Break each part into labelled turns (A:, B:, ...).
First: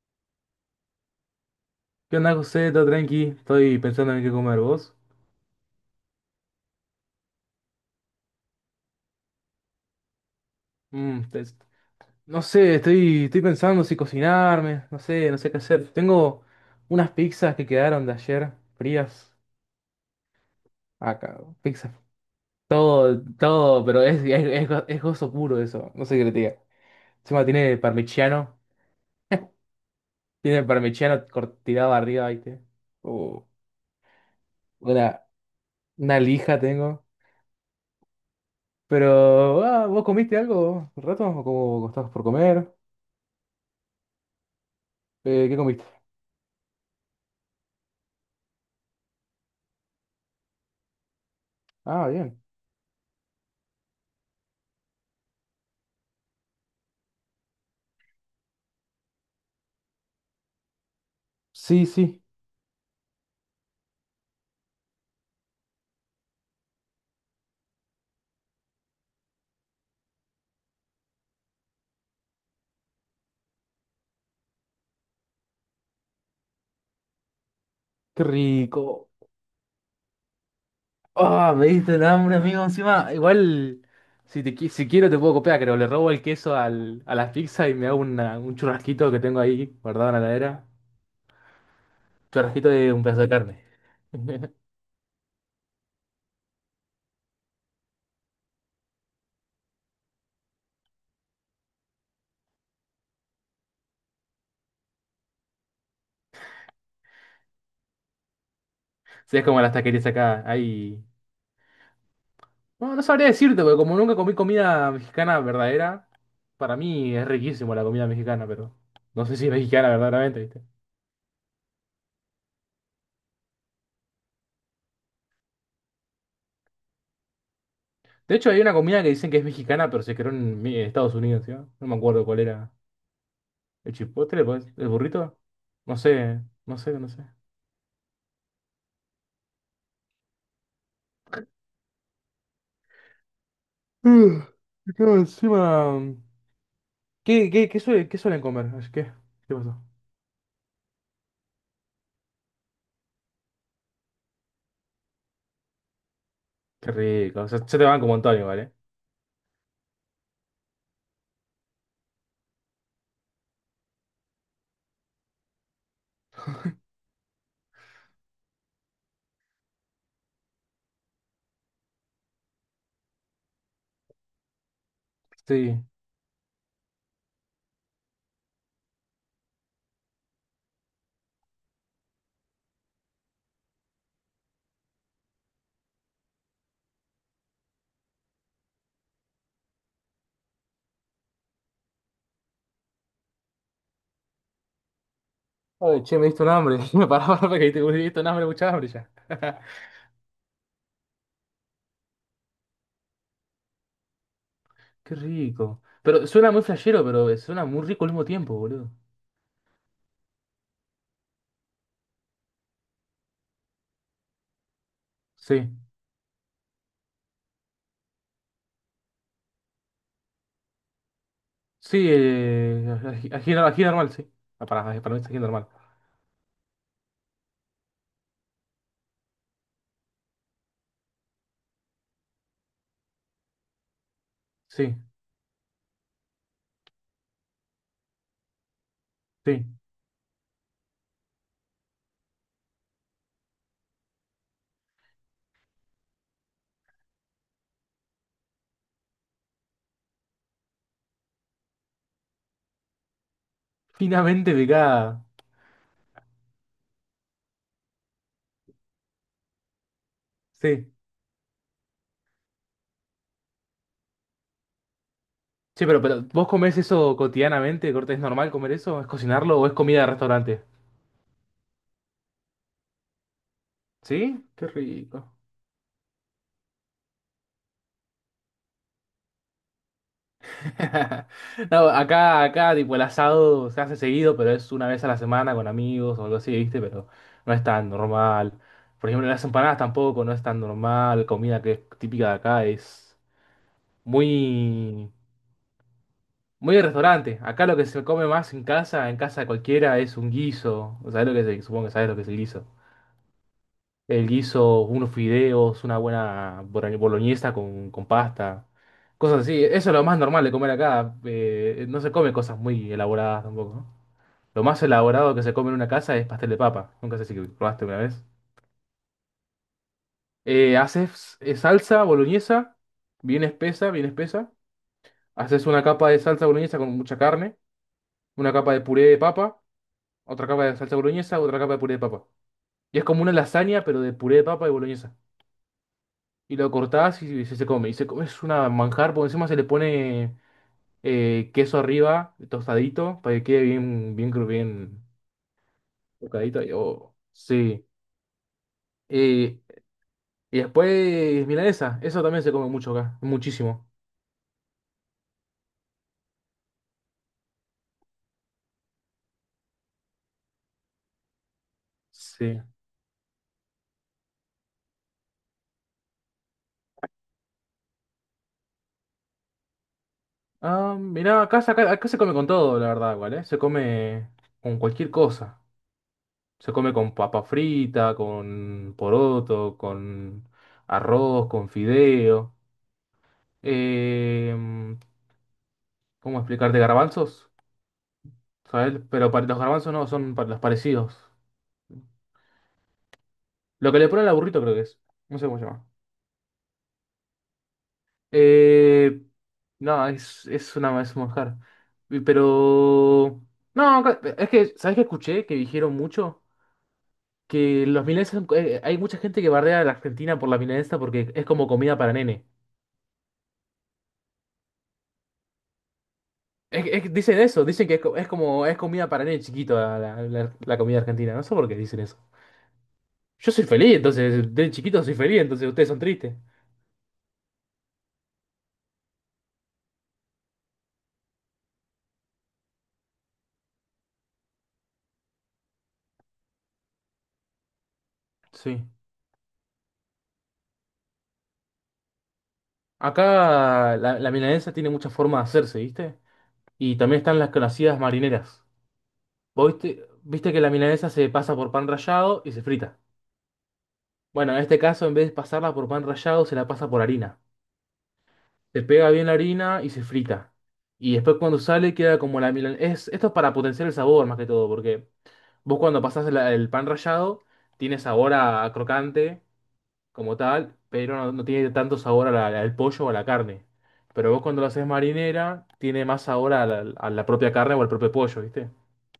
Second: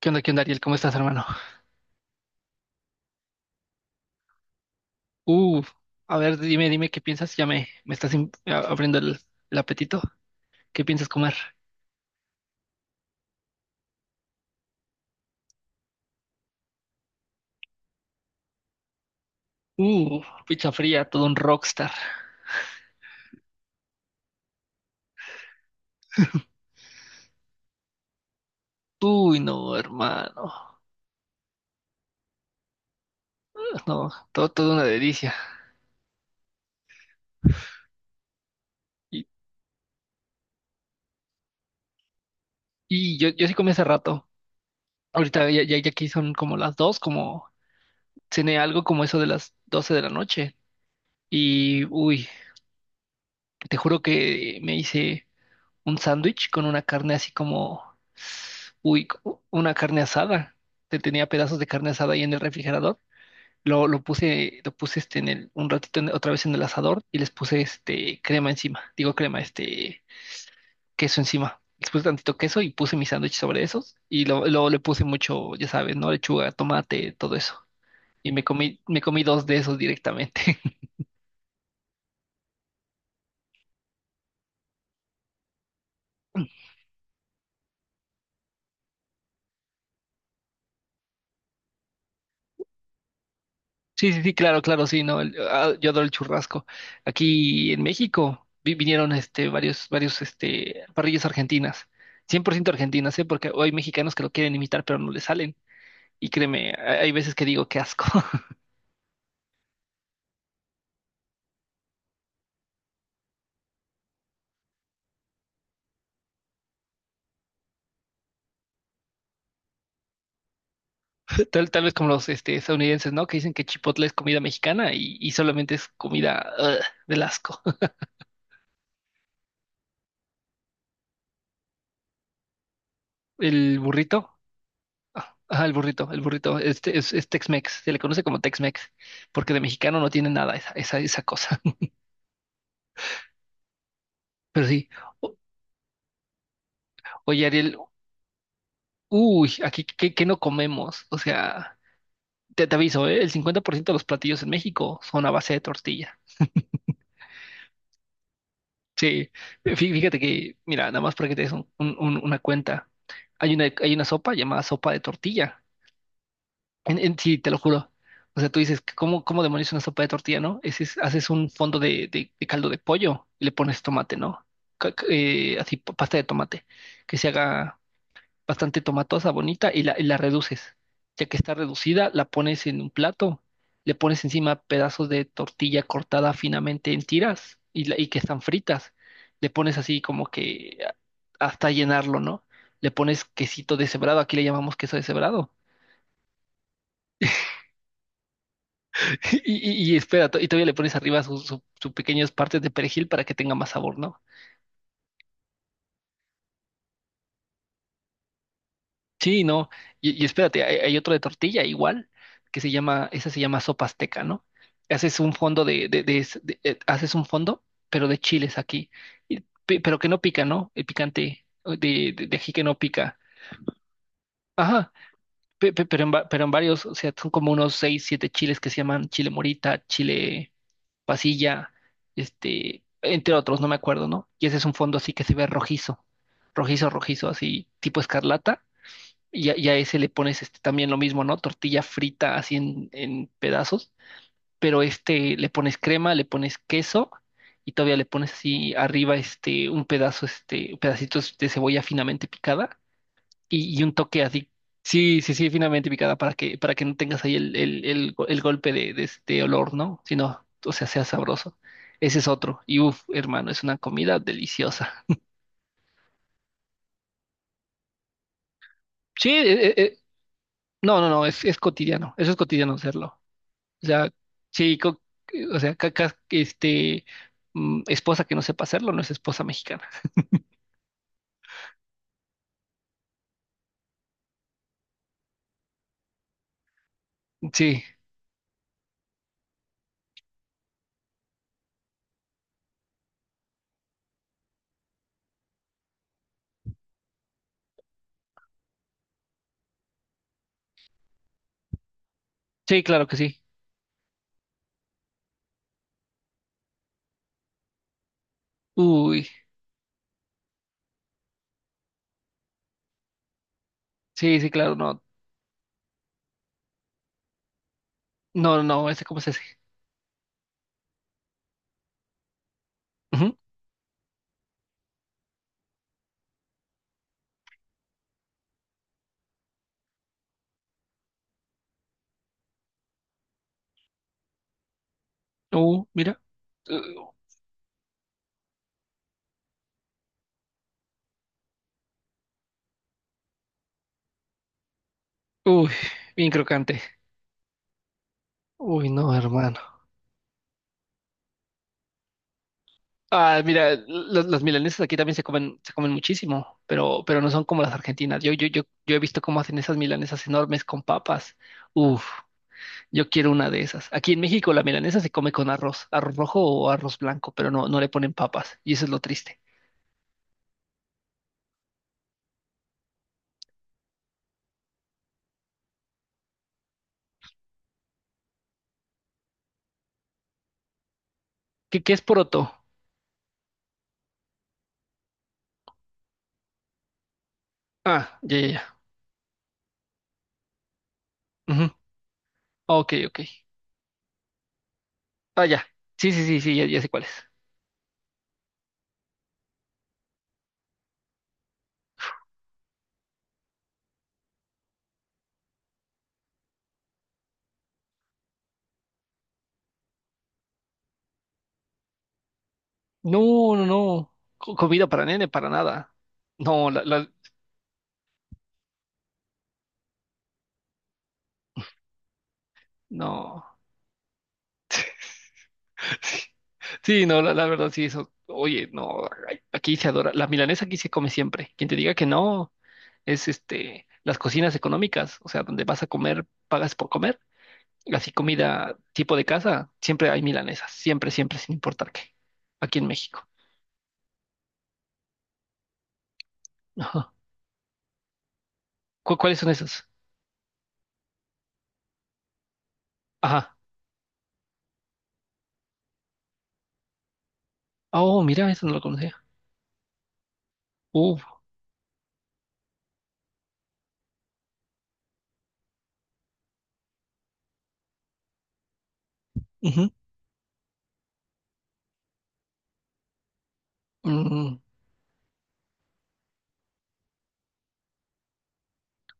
A: Qué onda, Ariel? ¿Cómo estás, hermano?
B: ¿Qué onda, José? ¿Todo tranqui? Estoy pensando en qué comer, ¿vos?
A: Uh, a ver, dime qué piensas. Ya me estás abriendo el apetito. ¿Qué piensas
B: Mm,
A: comer?
B: te- no sé, estoy pensando si cocinarme, no sé, no sé qué hacer. Tengo unas pizzas que quedaron de ayer, frías.
A: Uh, Pizza fría, todo un
B: Acá,
A: rockstar.
B: pizzas. Todo, todo, pero es gozo puro eso, no sé qué le diga. Encima tiene parmigiano,
A: Uy, no,
B: tiene
A: hermano.
B: parmigiano tirado arriba, ¿viste? Uh,
A: No, todo, todo una
B: una,
A: delicia.
B: una lija tengo. Pero,
A: Y,
B: ¿vos comiste algo un rato? ¿O cómo estás por comer?
A: y yo sí comí hace rato. Ahorita
B: ¿Qué
A: ya, ya,
B: comiste?
A: ya aquí son como las 2, como cené algo como eso de las 12 de la noche. Y,
B: Ah,
A: uy,
B: bien.
A: te juro que me hice un sándwich con una carne así como, uy, una carne asada. Te tenía pedazos de
B: Sí,
A: carne asada ahí
B: sí,
A: en el refrigerador. Lo puse, este en un ratito otra vez en el asador y les puse este crema encima. Digo crema, este queso encima. Les puse tantito queso y puse mi sándwich sobre esos. Y luego le puse mucho, ya sabes, ¿no? Lechuga, tomate, todo eso.
B: qué
A: Y me
B: rico.
A: comí dos de esos directamente.
B: Ah, me diste el hambre, amigo, encima. Igual, si quiero te puedo copiar, creo. Le robo el queso a la pizza y me hago un churrasquito que tengo ahí guardado en la heladera. Churrasquito de un pedazo de carne.
A: Sí, sí, sí, claro, claro, sí, no, ah, yo adoro el churrasco. Aquí en México vinieron este varios este parrillas argentinas, 100% argentinas, ¿eh? Porque hay mexicanos que lo quieren imitar pero no le salen. Y créeme, hay veces que digo qué asco.
B: Sí, es como las taquerías acá, hay... No, no sabría decirte, porque como nunca comí comida mexicana verdadera, para mí es riquísimo la comida mexicana, pero no sé si es mexicana verdaderamente, ¿viste?
A: Tal vez como los este, estadounidenses, ¿no? Que dicen que Chipotle es comida mexicana y solamente es comida ugh, del asco.
B: De hecho, hay una comida que dicen que es mexicana, pero se creó en Estados Unidos, ¿sí? No me acuerdo cuál era.
A: El
B: El
A: burrito,
B: chipotle, pues, el
A: ah,
B: burrito.
A: ajá,
B: No
A: el
B: sé,
A: burrito,
B: no
A: este
B: sé, no
A: es,
B: sé.
A: es Tex-Mex, se le conoce como Tex-Mex, porque de mexicano no tiene nada esa cosa. Pero sí.
B: Y claro, encima.
A: Oye, Ariel,
B: ¿Qué suelen comer? Ay, ¿qué?
A: uy,
B: ¿Qué pasó?
A: aquí, ¿qué no comemos? O sea, te aviso, ¿eh? El 50% de los platillos en México son a base de tortilla.
B: Qué rico. Se te van como Antonio, ¿vale?
A: Sí, fíjate que, mira, nada más para que te des una cuenta, hay una sopa llamada sopa de tortilla. Sí, te lo juro. O sea, tú dices, ¿cómo demonios una sopa de tortilla, no? Haces un fondo de caldo de pollo y le pones tomate, ¿no? Así,
B: Sí.
A: pasta de tomate, que se haga bastante tomatosa, bonita, y la reduces. Ya que está reducida, la pones en un plato, le pones encima pedazos de tortilla cortada finamente en tiras y, y que están fritas. Le pones así como que hasta llenarlo, ¿no? Le pones quesito deshebrado, aquí le llamamos queso deshebrado.
B: Ay, che, me diste un hambre. Me paraba me diste un hambre, mucha hambre ya.
A: Y espera, y todavía le pones arriba sus pequeñas partes de perejil para que tenga más sabor, ¿no?
B: Qué rico. Pero suena muy flashero, pero suena muy rico al mismo tiempo, boludo.
A: Sí, no. Y espérate, hay otro de tortilla igual, que se llama, esa se llama sopa azteca, ¿no? Haces un fondo
B: Sí.
A: haces un fondo, pero de chiles aquí. Y pero que no pica, ¿no? El picante
B: Sí,
A: de aquí que no pica.
B: ají, ají normal, sí. Ah,
A: Ajá,
B: para mí es ají normal.
A: pero en varios, o sea, son como unos seis, siete chiles que se llaman chile morita, chile pasilla, este, entre otros, no me acuerdo, ¿no? Y ese es un
B: Sí,
A: fondo así que se ve rojizo, rojizo, rojizo, así tipo escarlata
B: sí.
A: y a ese le pones este, también lo mismo, ¿no? Tortilla frita así en pedazos, pero este le pones crema, le pones queso y todavía le pones así arriba este un pedazo, este pedacitos de cebolla finamente picada y un toque así,
B: Finamente
A: sí,
B: picada.
A: sí, sí, finamente picada para que no tengas ahí el golpe de este olor, ¿no? Sino, o sea,
B: Sí.
A: sabroso. Ese es otro. Y uff, hermano, es una comida deliciosa.
B: Sí, pero ¿vos comés eso cotidianamente? Corte, ¿es normal comer eso? ¿Es
A: Sí,
B: cocinarlo o es comida de restaurante?
A: no, no, no, es cotidiano. Eso es cotidiano hacerlo. O sea,
B: ¿Sí? Qué
A: sí,
B: rico.
A: o sea, cacas, este, esposa que no sepa hacerlo no es esposa mexicana.
B: No, acá, acá, tipo, el asado se hace seguido, pero es una vez a la semana con amigos o algo así, ¿viste? Pero no es
A: Sí,
B: tan normal. Por ejemplo, las empanadas tampoco, no es tan normal. Comida que es típica de acá es muy, muy de restaurante. Acá lo que se come más en casa de cualquiera, es un guiso. ¿Sabés lo que es el- Supongo que sabes lo que es el guiso.
A: sí, claro que sí.
B: Él hizo unos fideos, una buena boloñesa con pasta,
A: Uy,
B: cosas así. Eso es lo más normal de comer acá. No se come cosas muy elaboradas tampoco, ¿no?
A: sí, sí,
B: Lo
A: claro,
B: más
A: no,
B: elaborado que se come en una casa es pastel de papa. Nunca sé si probaste una vez.
A: no, no, ese cómo se hace.
B: Haces salsa boloñesa,
A: Ujú.
B: bien espesa, bien espesa. Haces una capa de salsa boloñesa con mucha carne, una capa de puré de papa, otra capa de salsa boloñesa, otra capa de puré de papa. Y es como una lasaña, pero de puré de papa y boloñesa.
A: Mira.
B: Y lo
A: Uh,
B: cortás y se come. Y se come, es una manjar, porque encima se le pone queso arriba, tostadito, para que quede bien
A: Uy, bien
B: tostadito. Y,
A: crocante.
B: oh, sí.
A: Uy, no, hermano.
B: Eh, y después, milanesa, eso también se come mucho acá,
A: Ah, mira,
B: muchísimo.
A: los milanesas aquí también se comen, muchísimo, pero no son como las argentinas. Yo he visto cómo hacen esas milanesas enormes con papas. Uf.
B: Sí.
A: Yo quiero una de esas. Aquí en México la milanesa se come con arroz, arroz rojo o arroz blanco, pero no, no le ponen papas. Y eso es lo triste.
B: Ah, mirá, acá se come con todo, la verdad, igual, ¿eh? Se come con cualquier cosa. Se come con papa frita, con poroto, con arroz, con
A: ¿Qué es poroto?
B: fideo. Eh, ¿Cómo explicarte garbanzos?
A: Ah, ya, ya, ya.
B: ¿Sabes? Pero para los garbanzos no, son para los parecidos.
A: Ujú. Ok, ok.
B: Lo que le ponen al burrito creo que es. No sé
A: Ah,
B: cómo se
A: ya.
B: llama.
A: Sí, sí, sí, sí, ya, ya sé cuál es.
B: Eh, no, es un manjar. Y... Pero... No, es que, ¿sabes qué escuché? Que dijeron mucho que los milanesas... hay mucha gente que bardea a la Argentina por la milanesa porque es como comida para nene.
A: No, no, no. Comida para nene, para nada. No,
B: Es que dicen eso, dicen que es como es comida para nene chiquito la, la comida argentina. No sé por qué dicen eso.
A: no.
B: Yo soy feliz, entonces, de chiquito soy feliz, entonces ustedes son tristes.
A: Sí, no, la verdad, sí, eso. Oye, no, ay, aquí se adora. La milanesa aquí se come siempre. Quien te diga que no, es este, las cocinas económicas, o sea, donde vas a comer, pagas por comer. Así comida
B: Sí.
A: tipo de casa, siempre hay milanesas, siempre, siempre, sin importar qué, aquí en México.
B: Acá la, la milanesa tiene muchas formas de hacerse, ¿viste? Y
A: Ajá.
B: también están las conocidas marineras.
A: Cuáles son
B: ¿Vos
A: esas?
B: viste, viste que la milanesa se pasa por pan rallado y se frita?
A: Ajá.
B: Bueno, en este caso, en vez de pasarla por pan rallado, se la pasa por harina.
A: Oh, mira, eso no lo
B: Se pega
A: conocía.
B: bien la harina y se frita. Y
A: Uf,
B: después cuando sale queda como la milanesa. Esto es para potenciar el sabor más que todo, porque vos cuando pasás el pan rallado, tiene sabor a crocante
A: ujú,
B: como tal, pero no, no tiene tanto sabor a al pollo o a la carne. Pero vos
A: mm,
B: cuando lo haces marinera, tiene más sabor a la propia carne o al propio pollo, ¿viste?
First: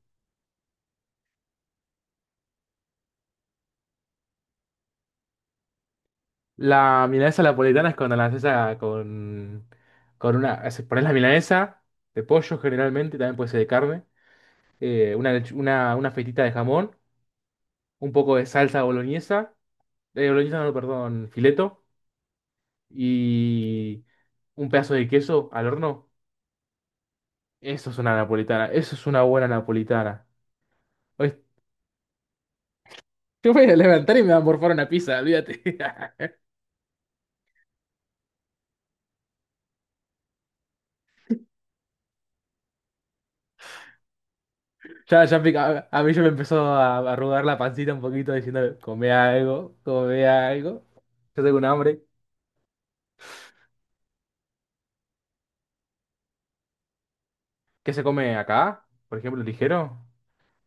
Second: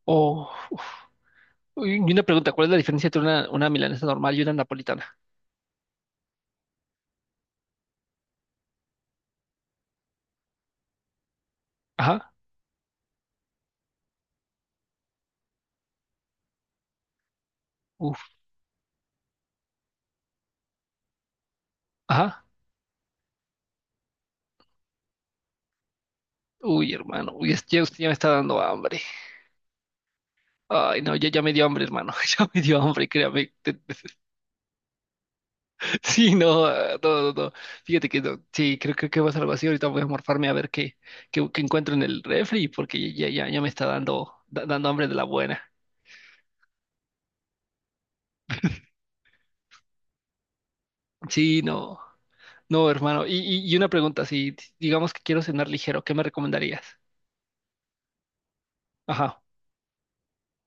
A: oh, uf. Y una pregunta, ¿cuál es la diferencia entre una milanesa normal y una napolitana?
B: La milanesa napolitana es cuando la haces con una... Pones la milanesa de
A: Ajá,
B: pollo generalmente, también puede ser de carne, una, una fetita de jamón, un
A: uf,
B: poco de salsa boloñesa, boloñesa no, perdón, fileto,
A: ajá.
B: y un pedazo de queso al horno.
A: Uy, hermano, uy, ya
B: Eso es
A: usted ya me
B: una
A: está dando
B: napolitana, eso
A: hambre.
B: es una buena napolitana.
A: Ay, no, ya me dio hambre, hermano, ya me dio hambre, créame.
B: Yo voy a levantar y me va a morfar una pizza, olvídate.
A: Sí, no, ah, no, no, no. Fíjate que no. Sí, creo que va a ser algo así. Ahorita voy a morfarme a ver qué encuentro en el refri, porque ya me está dando, dando hambre de la buena.
B: A, a mí ya me empezó a arrugar la pancita un poquito diciendo, come algo, come algo. Yo tengo
A: Sí,
B: un
A: no,
B: hambre.
A: no, hermano. Y una pregunta, si si, digamos que quiero cenar ligero, ¿qué me recomendarías?
B: ¿Qué se come acá? Por
A: Ajá,
B: ejemplo, ligero.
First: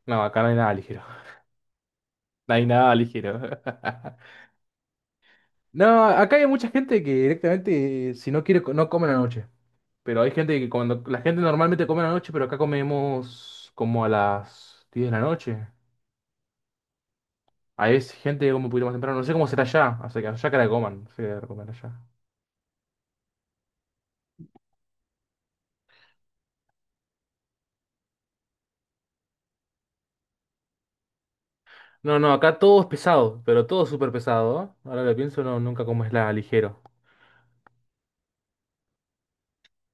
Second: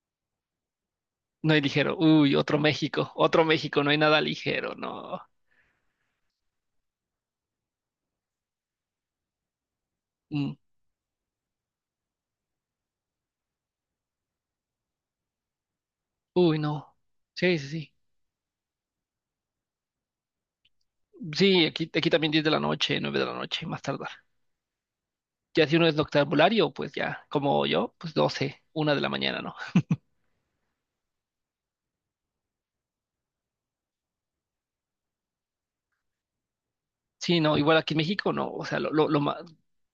B: No, acá no hay nada ligero.
A: no hay ligero. Uy,
B: No hay nada ligero.
A: Otro México, no hay nada ligero, no.
B: No, acá hay mucha gente que directamente, si no quiere, no come a la noche. Pero hay
A: Mm.
B: gente que cuando, la gente normalmente come a la noche, pero acá comemos como a las 10 de la noche.
A: Uy, no. Sí, sí, sí.
B: Ahí es gente que come un poquito más temprano. No sé cómo será allá. O sea, que allá que la coman. No sé qué la
A: Sí, aquí,
B: allá.
A: aquí también 10 de la noche, 9 de la noche, más tardar. Ya si uno es noctambulario, pues ya, como yo, pues 12, 1 de la mañana, ¿no?
B: No, no, acá todo es pesado, pero todo es súper pesado. ¿Eh? Ahora lo pienso, no, nunca comes la ligero.
A: Sí, no, igual aquí en México, no, o sea,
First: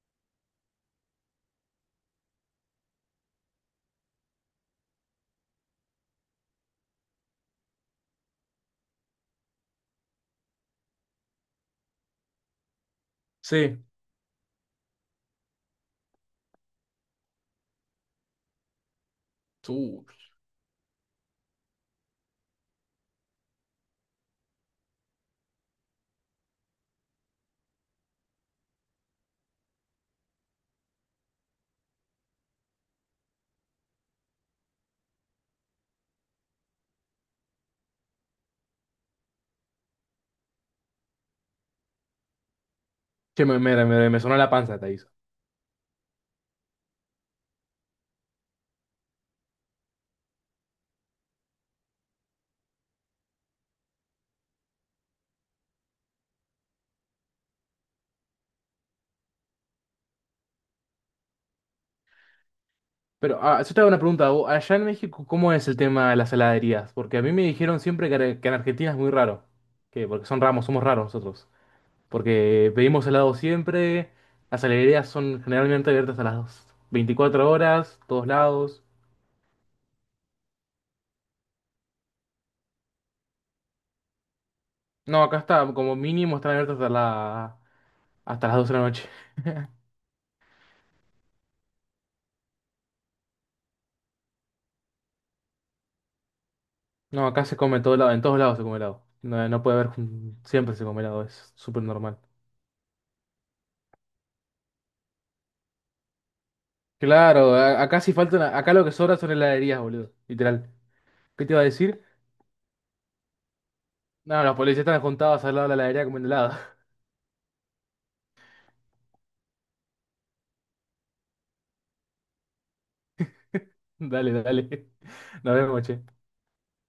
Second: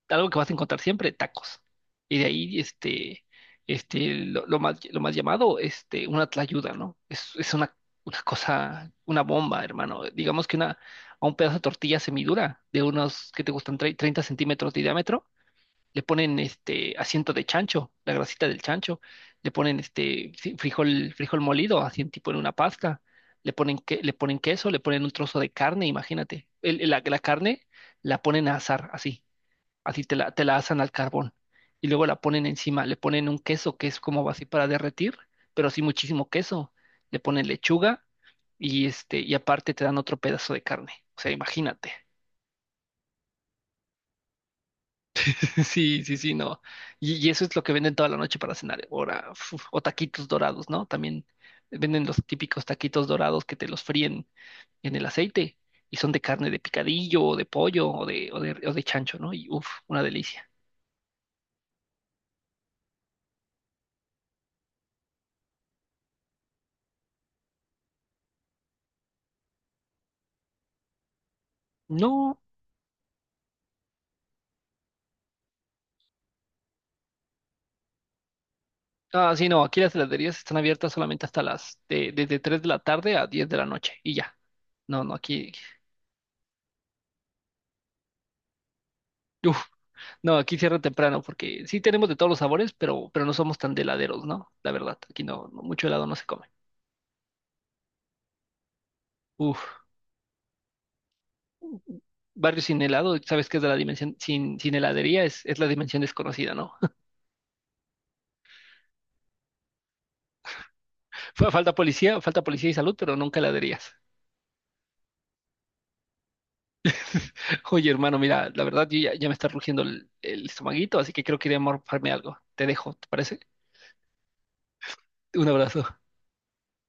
A: algo que vas a encontrar siempre, tacos. Y de ahí, este, este, lo más llamado, este, una tlayuda, ¿no? Es una, cosa, una bomba, hermano. Digamos que a un pedazo de tortilla semidura de unos, que te gustan?
B: Sí.
A: 30 centímetros de diámetro, le ponen este asiento de chancho, la grasita del chancho, le ponen
B: Uy.
A: este frijol, frijol molido, así en tipo en una pasta, le ponen le ponen queso, le ponen un trozo de carne, imagínate. La carne la ponen a asar, así, así te la asan al carbón. Y luego la ponen encima, le ponen un queso que es como así para derretir, pero sí muchísimo queso. Le ponen lechuga y este, y aparte te dan otro pedazo de carne. O sea, imagínate.
B: Che, me sonó la panza, te aviso.
A: Sí, sí, sí, no. Y eso es lo que venden toda la noche para cenar. Ahora, uf, o taquitos dorados, ¿no? También venden los típicos taquitos dorados que te los fríen en el aceite y son de carne de picadillo o de pollo o de chancho, ¿no? Y uff, una delicia.
B: Pero ah, yo te hago una pregunta. Vos, allá en México, ¿cómo es el tema de las heladerías? Porque a mí me dijeron siempre que en Argentina es muy raro. Que porque son ramos, somos raros nosotros.
A: No,
B: Porque pedimos helado siempre. Las heladerías son generalmente abiertas a las 24 horas, todos lados.
A: ah, sí, no, aquí las heladerías están abiertas solamente desde 3 de la tarde a 10 de la noche y ya. No, no,
B: No, acá
A: aquí,
B: está, como mínimo están abiertos hasta las 12 de la noche.
A: uf, no, aquí cierra temprano porque sí tenemos de todos los sabores, pero no somos tan de heladeros, ¿no? La verdad, aquí no, no mucho helado no se come.
B: No, acá se come todo lado, en todos lados se come helado. No, no
A: Uf,
B: puede haber, siempre se come helado, es súper normal.
A: barrio sin helado, sabes que es de la dimensión, sin heladería es la dimensión desconocida, ¿no?
B: Claro, acá sí faltan, acá lo que sobra son heladerías, boludo, literal. ¿Qué
A: Fue
B: te iba a decir?
A: Falta policía y salud, pero nunca heladerías.
B: No, los policías están juntados al lado de la heladería comiendo helado.
A: Oye, hermano, mira, la verdad yo ya me está rugiendo el estomaguito, así que creo que iré a morfarme algo. Te dejo, ¿te parece?
B: Dale, dale.
A: Un
B: Nos vemos,
A: abrazo.
B: che.